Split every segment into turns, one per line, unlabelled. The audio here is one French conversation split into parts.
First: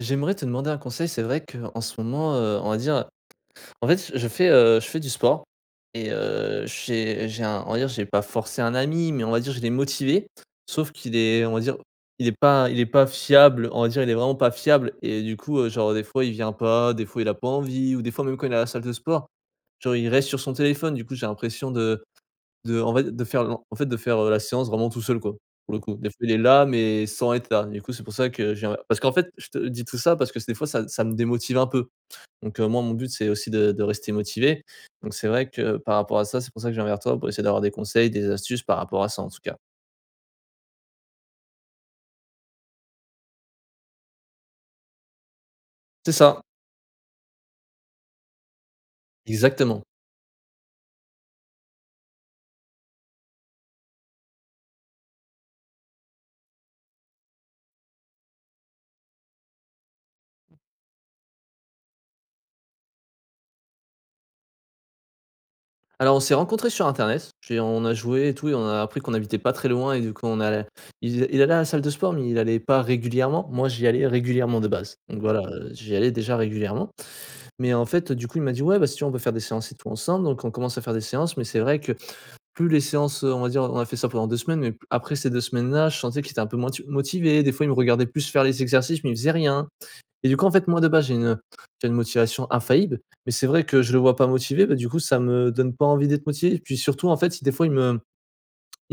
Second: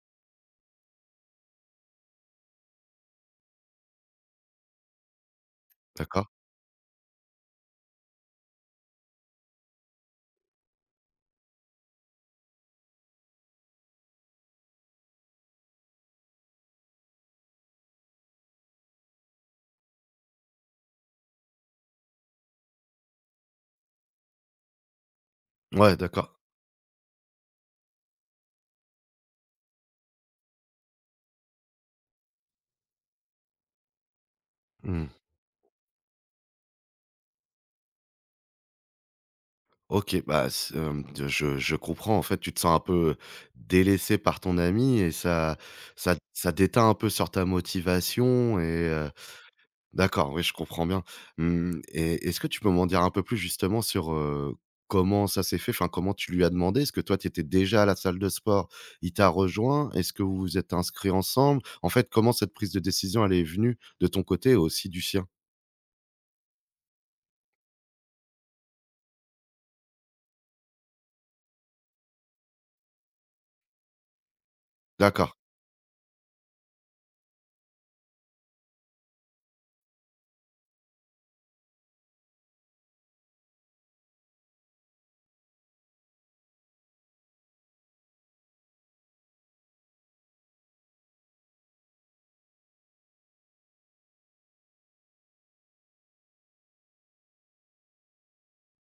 J'aimerais te demander un conseil. C'est vrai qu'en ce moment, on va dire en fait, je fais du sport et
D'accord.
j'ai un on va dire, j'ai pas forcé un ami, mais on va dire, je l'ai motivé. Sauf qu'il est, on va dire, il est pas fiable, on va dire, il est vraiment pas fiable et du coup, genre, des fois, il vient pas, des fois, il a pas envie ou des fois, même quand il est à la salle de sport, genre, il reste sur son téléphone. Du coup, j'ai l'impression de faire l en fait, de faire, la séance vraiment tout seul, quoi, pour le coup.
Ouais,
Des fois, il est
d'accord.
là, mais sans être là. Du coup, c'est pour ça que j'ai un parce qu'en fait, je te dis tout ça parce que des fois, ça me démotive un peu. Donc moi, mon but, c'est aussi de rester motivé.
Mmh.
Donc c'est vrai que par rapport à ça, c'est pour ça que je viens vers toi pour essayer d'avoir des conseils, des astuces par rapport à ça, en tout cas.
OK, bah, je comprends, en fait, tu te sens un peu délaissé par ton ami et ça
C'est
ça
ça,
ça déteint un peu sur ta motivation et
exactement.
d'accord, oui, je comprends bien. Mmh et est-ce que tu peux m'en dire un peu plus, justement, sur, comment ça s'est fait? Enfin, comment tu lui as demandé? Est-ce que toi, tu étais déjà à la salle de sport? Il t'a rejoint? Est-ce que vous vous êtes inscrits ensemble? En fait, comment cette prise de décision, elle est venue de ton côté et aussi du sien?
Alors, on s'est rencontrés sur internet, j'ai on a joué et tout et on a appris qu'on habitait pas très loin et du coup, on allait il allait à la salle de sport, mais il allait pas régulièrement. Moi, j'y allais régulièrement de base. Donc
D'accord,
voilà, j'y allais déjà régulièrement. Mais en fait, du coup, il m'a dit: «Ouais, bah, si tu veux, on peut faire des séances et tout ensemble». Donc on commence à faire des séances, mais c'est vrai que plus les séances, on va dire on a fait ça pendant 2 semaines, mais après ces 2 semaines-là, je sentais qu'il était un peu moins tu motivé. Des fois, il me regardait plus faire les exercices, mais il faisait rien. Et du coup, en fait, moi, de base, j'ai une motivation infaillible, mais c'est vrai que je le vois pas motivé, bah, du coup, ça me donne pas envie d'être motivé. Et puis surtout, en fait, si des fois, il me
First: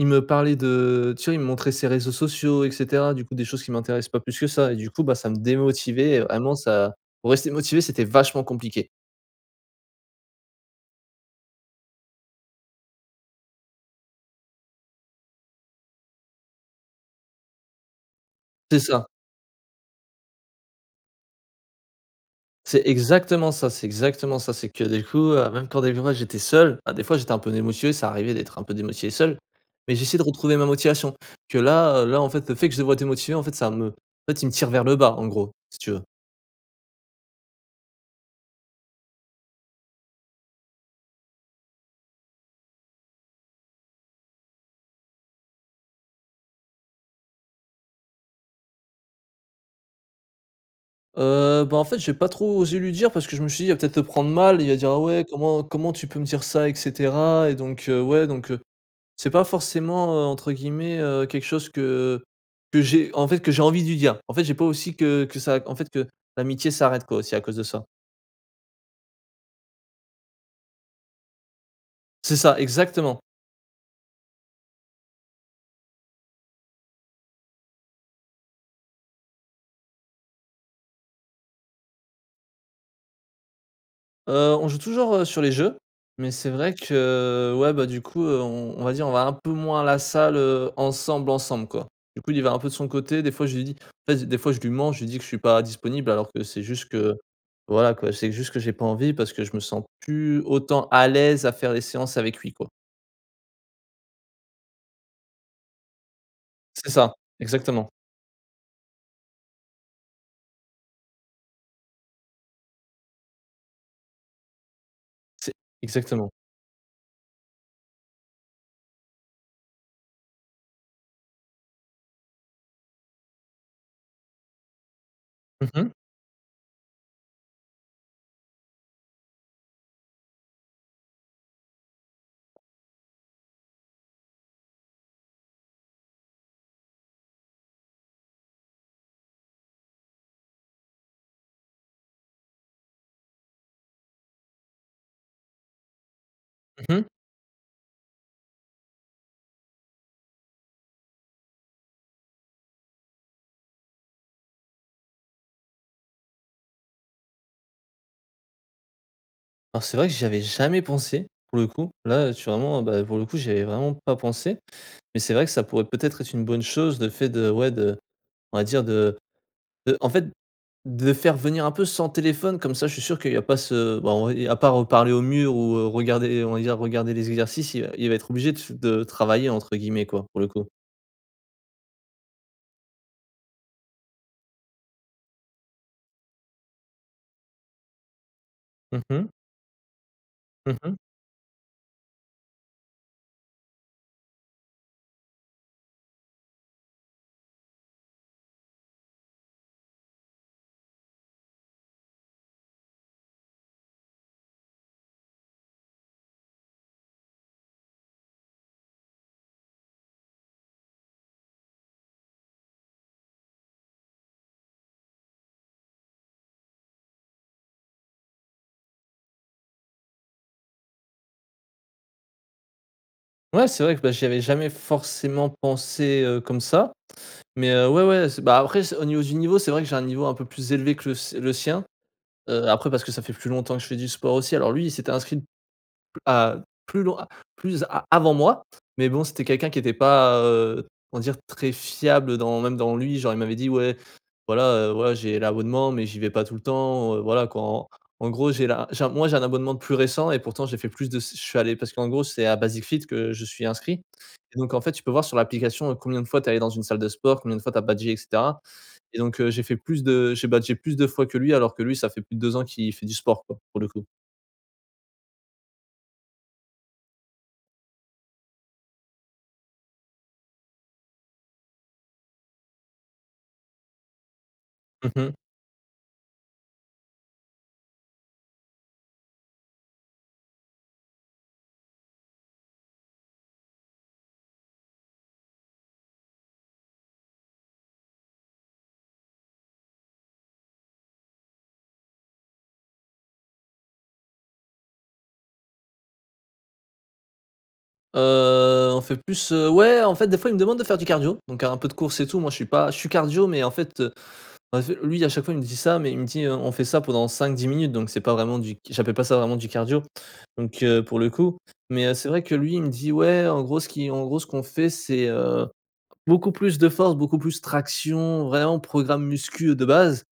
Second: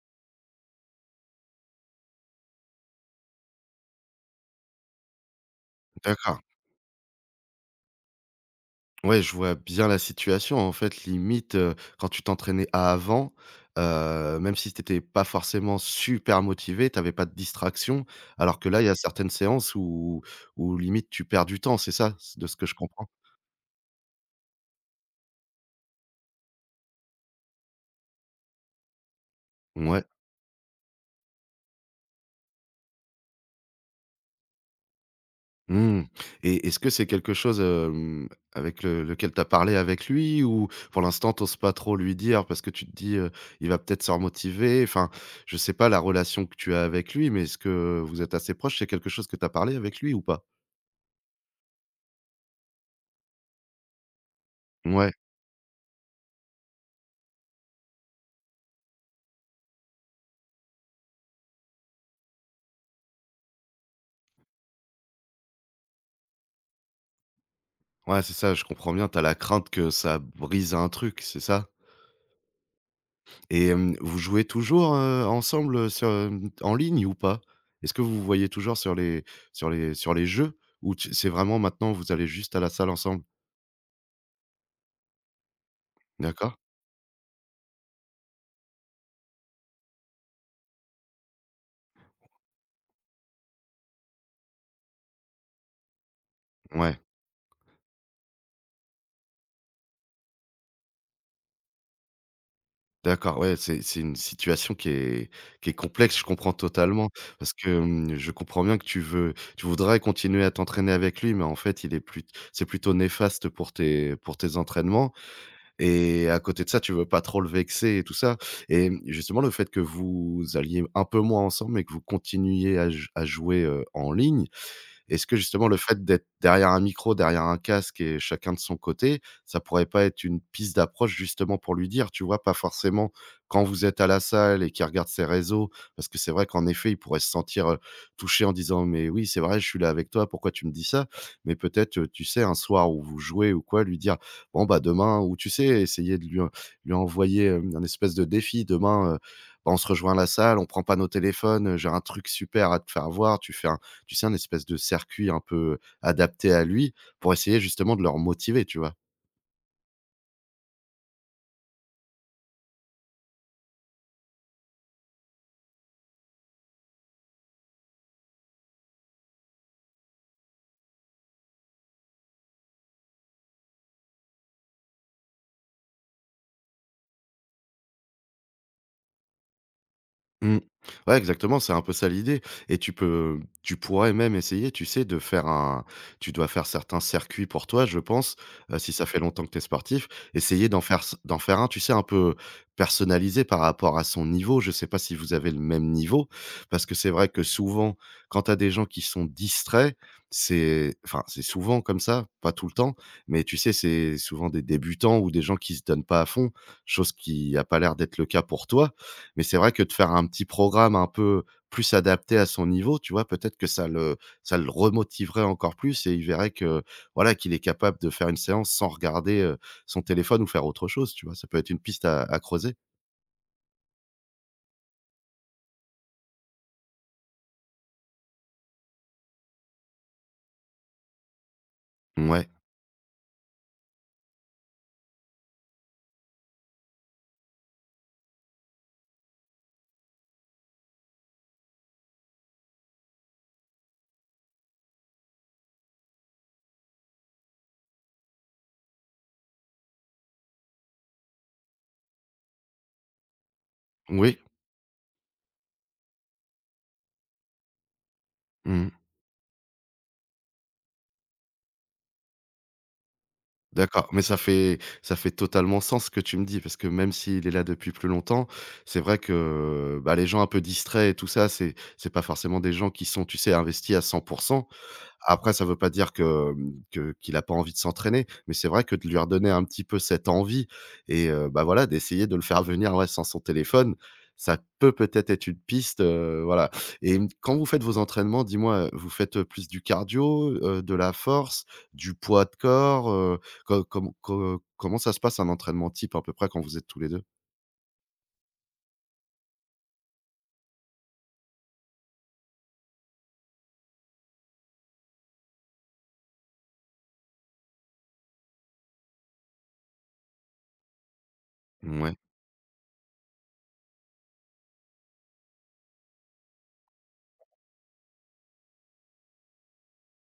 il me parlait de tu vois, il me montrait ses réseaux sociaux et cetera, du coup, des choses qui m'intéressent pas plus que ça. Et du coup, bah, ça me démotivait et
d'accord.
vraiment ça pour rester motivé, c'était vachement compliqué.
Ouais, je vois bien la situation. En fait, limite, quand tu t'entraînais à avant, même si tu pas forcément super motivé, tu pas de distraction. Alors que
C'est
là, il y a
ça.
certaines séances où limite tu perds du temps, c'est ça? De ce que je
C'est
comprends?
exactement ça, c'est exactement ça. C'est que du coup, même quand des fois j'étais seul, bah, des fois j'étais un peu démotivé, ça arrivait d'être un peu démotivé seul, mais
Ouais.
j'essayais de retrouver ma motivation. Que là, en fait, le fait que je devrais être motivé, en fait, ça me en fait, il me tire vers le bas, en gros, si tu veux.
Mmh et est-ce que c'est quelque chose, avec le lequel tu as parlé avec lui? Ou pour l'instant, t'oses pas trop lui dire parce que tu te dis: «Il va peut-être se remotiver?» enfin, je sais pas la relation que tu as avec lui, mais est-ce que vous êtes assez proches? C'est quelque chose que tu as parlé avec lui ou pas?
Bah, en fait, j'ai pas trop osé lui dire parce que je me suis dit: «Il va peut-être le prendre mal, il va dire: "Ah
Ouais,
ouais, comment tu peux me dire ça et cetera?" et donc ouais,» C'est pas forcément, entre guillemets, quelque chose que que j'ai envie de lui dire. En fait, j'ai pas aussi que ça en fait, que l'amitié s'arrête quoi, aussi à cause de ça.
ouais, c'est ça, je comprends bien. T'as la crainte que ça brise un truc, c'est ça?
C'est ça, exactement.
Et vous jouez toujours, ensemble, sur, en ligne ou pas? Est-ce que vous vous voyez toujours sur les jeux? Ou tu c'est vraiment maintenant, vous allez juste à la salle ensemble?
On joue toujours, sur les jeux, mais c'est
D'accord?
vrai que, ouais, bah, du coup, on va dire, on va un peu moins à la salle, ensemble, ensemble, quoi. Du coup, lui, il y va un peu de son côté. Des fois, je lui dis En fait, des fois, je lui mens, je lui dis que je suis pas disponible alors que c'est juste
Ouais,
que, voilà, quoi, c'est juste que j'ai pas envie parce que je me sens plus autant à l'aise à faire les séances avec lui, quoi.
d'accord, ouais, c'est une situation qui est complexe, je comprends
C'est
totalement.
ça,
Parce que,
exactement.
je comprends bien que tu voudrais continuer à t'entraîner avec lui, mais en fait, il est plus c'est plutôt néfaste pour tes entraînements.
C'est exactement.
Et à côté de ça, tu veux pas trop le vexer et tout ça. Et justement, le fait que vous alliez un peu moins ensemble et que vous continuiez à jouer, en ligne, est-ce que justement
Mmh
le
mh,
fait d'être derrière un micro, derrière un casque et chacun de son côté, ça pourrait pas être une piste d'approche justement pour lui dire, tu vois? Pas forcément quand vous êtes à la salle et qu'il regarde ses réseaux, parce que c'est vrai qu'en effet, il pourrait se sentir, touché en disant: «Mais oui, c'est vrai, je suis là avec toi, pourquoi tu me dis ça?» Mais peut-être, tu sais, un soir où vous jouez ou quoi, lui dire: «Bon, bah, demain» ou tu sais, essayer de lui
mmh mh.
envoyer, un espèce de défi: «Demain, bah, on se rejoint à la salle, on prend pas nos téléphones, j'ai un truc super à te faire voir, tu sais, un espèce de circuit un peu adapté à lui pour essayer justement de leur motiver, tu vois?
Alors c'est vrai que j'y avais jamais pensé pour le coup. Là, tu vraiment, bah, pour le coup, j'y avais vraiment pas pensé, mais c'est vrai que ça pourrait peut-être être une bonne chose le fait de ouais, de on va dire de en fait, de faire venir un peu sans téléphone comme ça je suis sûr qu'il y a pas à part, parler au mur ou, regarder les exercices, il va être obligé de «travailler» entre guillemets quoi, pour le
Mmh.
coup.
Ouais, exactement, c'est un peu ça l'idée et tu pourrais même essayer, tu sais, de faire un tu dois faire certains circuits pour toi, je pense, si
Mmh
ça fait
mh,
longtemps que tu es sportif, essayer
mmh mh.
d'en faire un, tu sais, un peu personnalisé par rapport à son niveau. Je sais pas si vous avez le même niveau? Parce que c'est vrai que souvent, quand tu as des gens qui sont distraits, c'est enfin, c'est souvent comme ça, pas tout le temps, mais tu sais, c'est souvent des débutants ou des gens qui se donnent pas à fond, chose qui a pas l'air d'être le cas pour toi. Mais c'est vrai que de faire un petit programme un peu plus adapté à son niveau, tu vois? Peut-être que ça le remotiverait encore plus et il verrait que, voilà, qu'il est capable de faire une séance sans regarder, son téléphone ou faire autre chose, tu vois? Ça peut être une piste à creuser.
Ouais, c'est vrai que, bah, j'y avais jamais forcément pensé, comme ça. Mais ouais, ouais, c'est bah, après c'est au niveau du niveau, c'est vrai que j'ai un niveau un peu plus élevé que le sien.
Ouais,
Après parce que ça fait plus longtemps que je fais du sport aussi. Alors lui, il s'était inscrit, Heu, plus loin plus a avant moi, mais bon, c'était quelqu'un qui était pas, comment dire? Très fiable dans même dans lui, genre il m'avait dit: «Ouais, voilà, j'ai l'abonnement, mais j'y vais pas tout le temps, voilà quoi». En gros, j'ai la j'ai un moi, j'ai un abonnement de plus récent et pourtant j'ai fait plus de je suis allé parce qu'en gros, c'est à Basic-Fit que je suis inscrit
oui.
et donc en fait, tu peux voir sur l'application, combien de fois tu es allé dans une salle de sport, combien de fois tu as badgé et cetera
Mmh.
et donc j'ai badgé plus de fois que lui alors que lui, ça fait plus de 2 ans qu'il fait du sport quoi, pour le coup.
D'accord, mais ça fait totalement sens ce que tu me dis, parce que même s'il est là depuis plus longtemps, c'est vrai que, bah, les gens un peu distraits et tout ça, c'est pas forcément des gens qui sont, tu sais, investis à 100.
Mmh.
Après, ça veut pas dire que, qu'il a pas envie de s'entraîner, mais c'est vrai que de lui redonner un petit peu cette envie et bah, voilà, d'essayer de le faire venir, ouais, sans son téléphone, ça peut peut-être être une piste, voilà et quand vous faites vos entraînements, dis-moi, vous faites, plus du cardio, de la force, du poids de corps, co com co comment ça se passe un entraînement type à peu près quand vous êtes tous les deux.
On fait plus, ouais, en fait, des fois, il me demande de faire du cardio, donc un peu de course et tout. Moi, je suis pas je suis cardio, mais en fait, lui, à chaque fois, il me dit ça, mais il me dit: «On fait ça pendant cinq dix minutes», donc c'est pas vraiment du j'appelle pas ça vraiment du cardio, donc pour le coup, mais
Ouais.
c'est vrai que lui, il me dit: «Ouais, en gros, ce qu'on fait, c'est, beaucoup plus de force, beaucoup plus traction, vraiment programme muscu de base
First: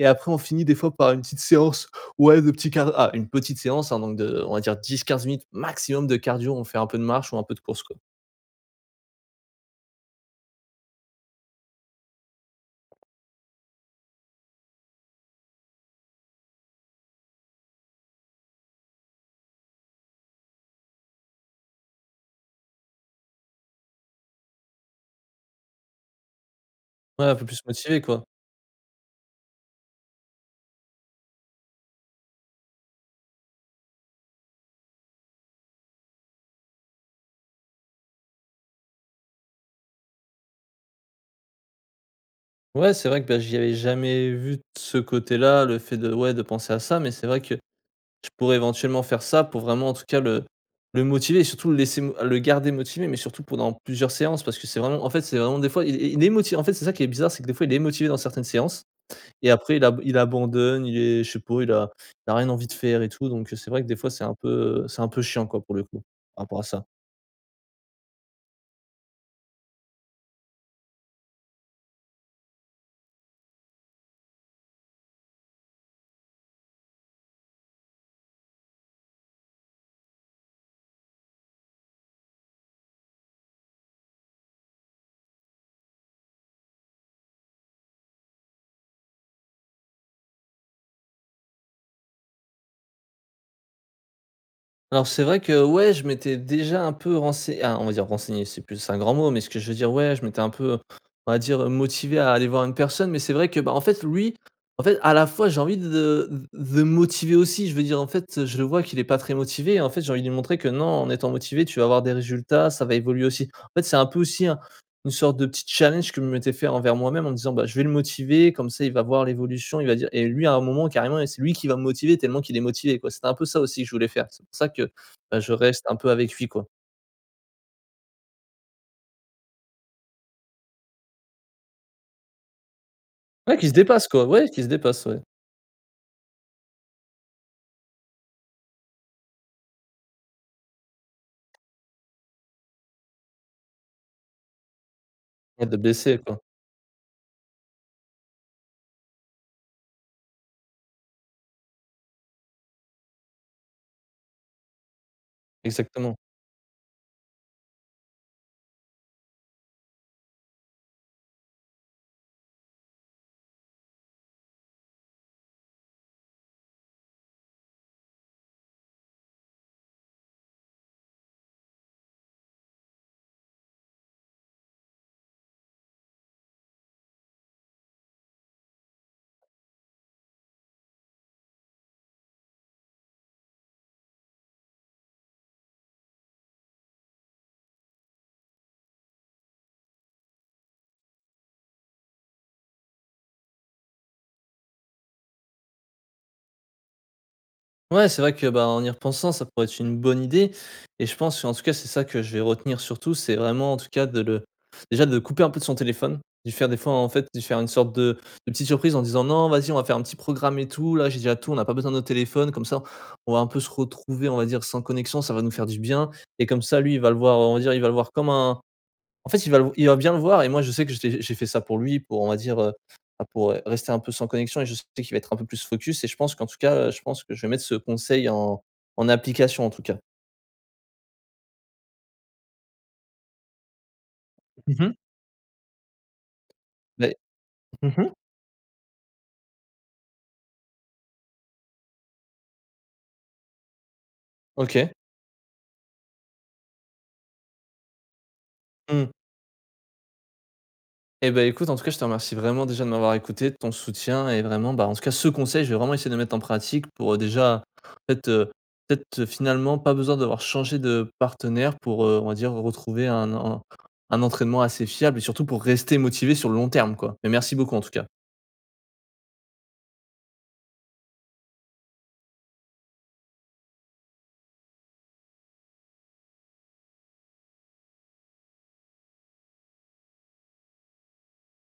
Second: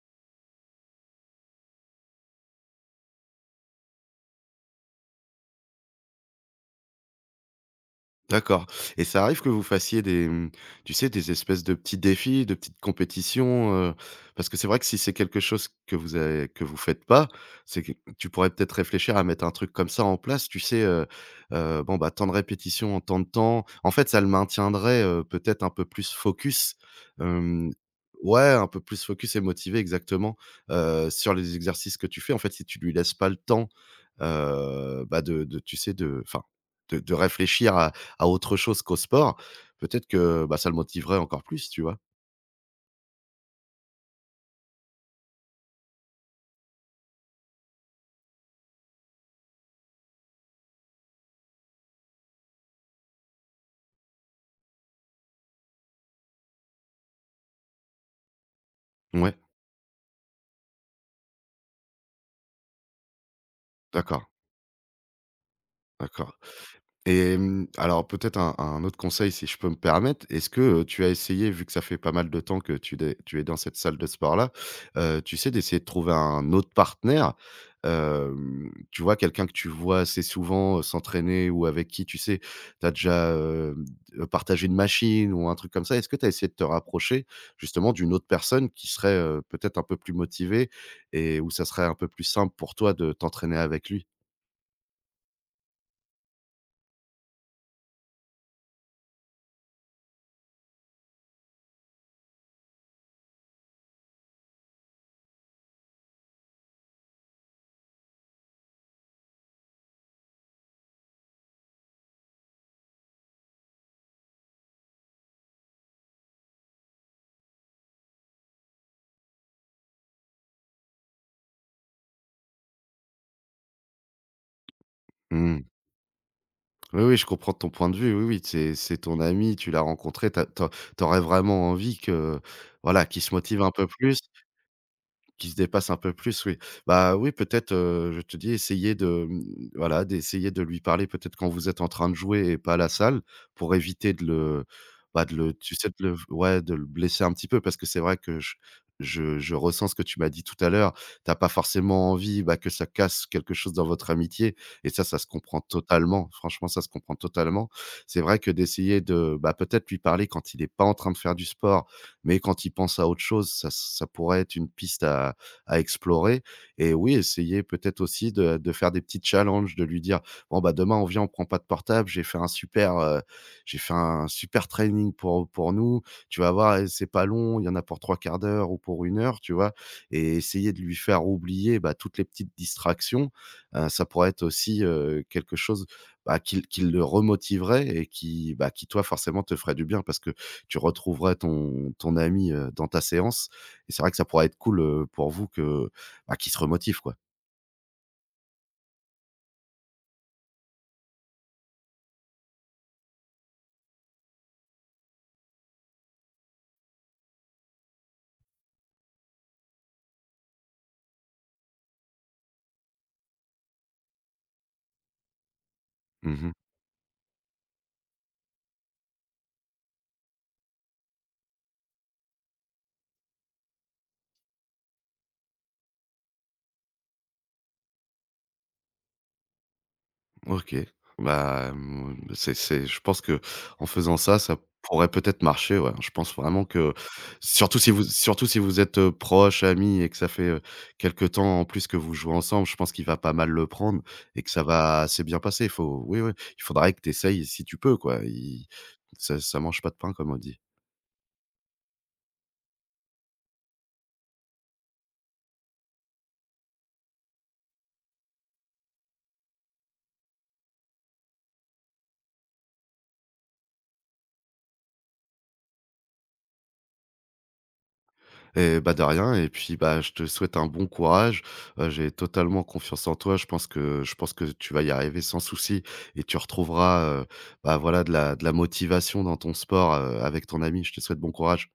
et après, on finit des fois par une petite séance, ouais, de petit cardio ah, une petite séance, hein, donc on va dire dix quinze minutes maximum de cardio. On fait un peu de marche ou un peu de course,
D'accord et ça arrive que vous fassiez des, tu sais, des espèces de petits défis, de petites compétitions? Parce que c'est vrai que si c'est quelque chose que vous faites pas, c'est que tu pourrais peut-être réfléchir à mettre un truc comme ça en place, tu sais, bon, bah, tant de répétitions en tant de temps. En fait, ça le maintiendrait, peut-être un peu plus focus,
Ouais, un peu plus
hem
motivé, quoi.
ouais, un peu plus focus et motivé exactement, sur les exercices que tu fais. En fait, si tu lui laisses pas le temps, bah, de tu sais, de enfin, de réfléchir à autre chose qu'au sport, peut-être que, bah, ça le motiverait encore plus, tu vois?
Ouais, c'est vrai que, bah, j'y avais jamais vu de ce côté-là, le fait de penser à ça, mais c'est vrai que je pourrais éventuellement faire ça pour vraiment, en tout cas, le motiver et surtout le laisser mo le garder motivé, mais surtout pendant plusieurs séances parce que c'est vraiment en fait, c'est vraiment des fois, il est moti en fait, c'est ça qui est bizarre, c'est que des fois, il est motivé dans certaines séances
Ouais,
et après il abandonne, il est je sais pas, il a rien envie de faire et tout, donc c'est vrai que des fois, c'est
d'accord,
un peu, c'est un peu chiant, quoi, pour le coup,
d'accord.
par rapport à ça.
Et alors peut-être un autre conseil si je peux me permettre. Est-ce que, tu as essayé, vu que ça fait pas mal de temps que tu es dans cette salle de sport-là, tu sais, d'essayer de trouver un autre partenaire? Tu vois, quelqu'un que tu vois assez souvent, s'entraîner ou avec qui, tu sais, tu as déjà, partagé une machine ou un truc comme ça? Est-ce que tu as essayé de te rapprocher justement d'une autre personne qui serait, peut-être un peu plus motivée et où ça serait un peu plus simple pour toi de t'entraîner avec lui?
Alors c'est vrai que ouais, je m'étais déjà un peu renseigné ah, on va dire renseigné, c'est plus un grand mot, mais ce que je veux dire, ouais, je m'étais un peu, on va dire, motivé à aller voir une personne, mais c'est vrai que, bah, en fait, lui, en fait, à la fois, j'ai envie de motiver aussi. Je veux dire, en fait, je le vois qu'il est pas très motivé et en fait, j'ai envie de lui montrer que non, en étant motivé, tu vas avoir des résultats, ça va évoluer aussi. En fait, c'est un peu aussi une sorte de petit challenge que je m'étais fait envers moi-même en me disant: «Bah, je vais le motiver, comme ça il va voir l'évolution, il va dire» et lui, à un moment, carrément, c'est lui qui va me motiver tellement qu'il est motivé, quoi. C'était un peu ça aussi que je voulais faire. C'est pour ça que, bah, je
Mmh.
reste un peu avec lui, quoi.
Oui, oui, je comprends ton point de vue. Oui, oui, c'est ton ami, tu l'as rencontré, tu aurais vraiment envie que, voilà, qu'il se
Ouais,
motive
qui
un
se
peu
dépasse,
plus.
quoi, ouais, qui se dépasse, ouais.
Qui se dépasse un peu plus, oui. Bah, oui, peut-être, je te dis, essayer de, voilà, d'essayer de lui parler peut-être quand vous êtes en train de jouer et pas à la salle pour éviter bah, de le
Ouais,
tu
de
sais, de le
blesser quoi.
ouais, de le blesser un petit peu parce que c'est vrai que je ressens ce que tu m'as dit tout à l'heure. T'as pas forcément envie, bah, que ça casse quelque chose dans votre amitié et ça se comprend
Exactement.
totalement. Franchement, ça se comprend totalement. C'est vrai que d'essayer de, bah, peut-être lui parler quand il est pas en train de faire du sport mais quand ils pensent à autre chose, ça pourrait être une piste à explorer et oui, essayer peut-être aussi de faire des petits challenges, de lui dire: «Bon, bah, demain, on vient, on prend pas de portable, j'ai fait un super training pour nous, tu vas voir et c'est pas long, il y en a pour trois quarts d'heure ou pour une heure», tu vois? Et essayer de lui faire oublier, bah, toutes les petites distractions, ça pourrait être aussi, quelque chose, bah, qui le remotiverait et bah, qui toi, forcément, te ferait du bien parce que tu retrouverais ton ami, dans ta séance et c'est vrai que ça pourrait être cool, pour vous que bah, qu'il se remotive, quoi.
Ouais, c'est vrai que, bah, en y repensant, ça pourrait être une bonne idée et je pense, en tout cas, c'est ça que je vais retenir surtout, c'est vraiment, en tout cas, de le déjà de couper un peu de son téléphone, de faire des fois, en fait, de faire une sorte de petite surprise en disant: «Non, vas-y, on va faire un petit programme et tout, là, j'ai déjà tout, on n'a pas besoin de nos téléphones, comme ça, on va un peu se retrouver, on va dire, sans connexion, ça va nous faire du bien» et
Mmh.
comme ça, lui, il va le voir, on va dire, il va le voir comme un en fait, il va bien le voir et moi, je sais que j'ai fait ça pour lui, pour on va dire, bah, pour, rester un peu sans connexion et je sais qu'il va être un peu plus focus et je pense qu'en tout cas, je pense que je vais mettre ce conseil en application, en tout cas.
OK. Bah, c'est je pense que en faisant ça, ça
Mmh.
pourrait peut-être marcher, ouais. Je pense vraiment que
Mais mmh.
surtout si vous êtes, proches, amis et que ça fait, quelque temps en plus que vous jouez ensemble, je pense qu'il va pas mal le prendre et que ça
OK.
va assez bien passer. Il faut oui, oui, il faudrait que tu essayes si tu peux, quoi. Il
Mmh.
ça ça mange pas de pain, comme on dit.
Eh ben écoute, en tout cas, je te remercie vraiment déjà de m'avoir écouté, de ton soutien et vraiment, bah, en tout cas, ce conseil, je vais vraiment essayer de le mettre en pratique pour, déjà, peut-être, heu, peut-être, finalement, pas besoin d'avoir changé de partenaire pour, on va dire, retrouver un entraînement assez fiable et surtout pour rester motivé sur le long terme, quoi. Mais merci beaucoup, en tout cas.
Et bah, de rien et puis, bah, je te souhaite un bon courage. J'ai totalement confiance en toi. Je pense que tu vas y arriver sans souci et tu retrouveras, bah, voilà de la motivation dans ton sport, avec ton ami. Je te souhaite bon courage.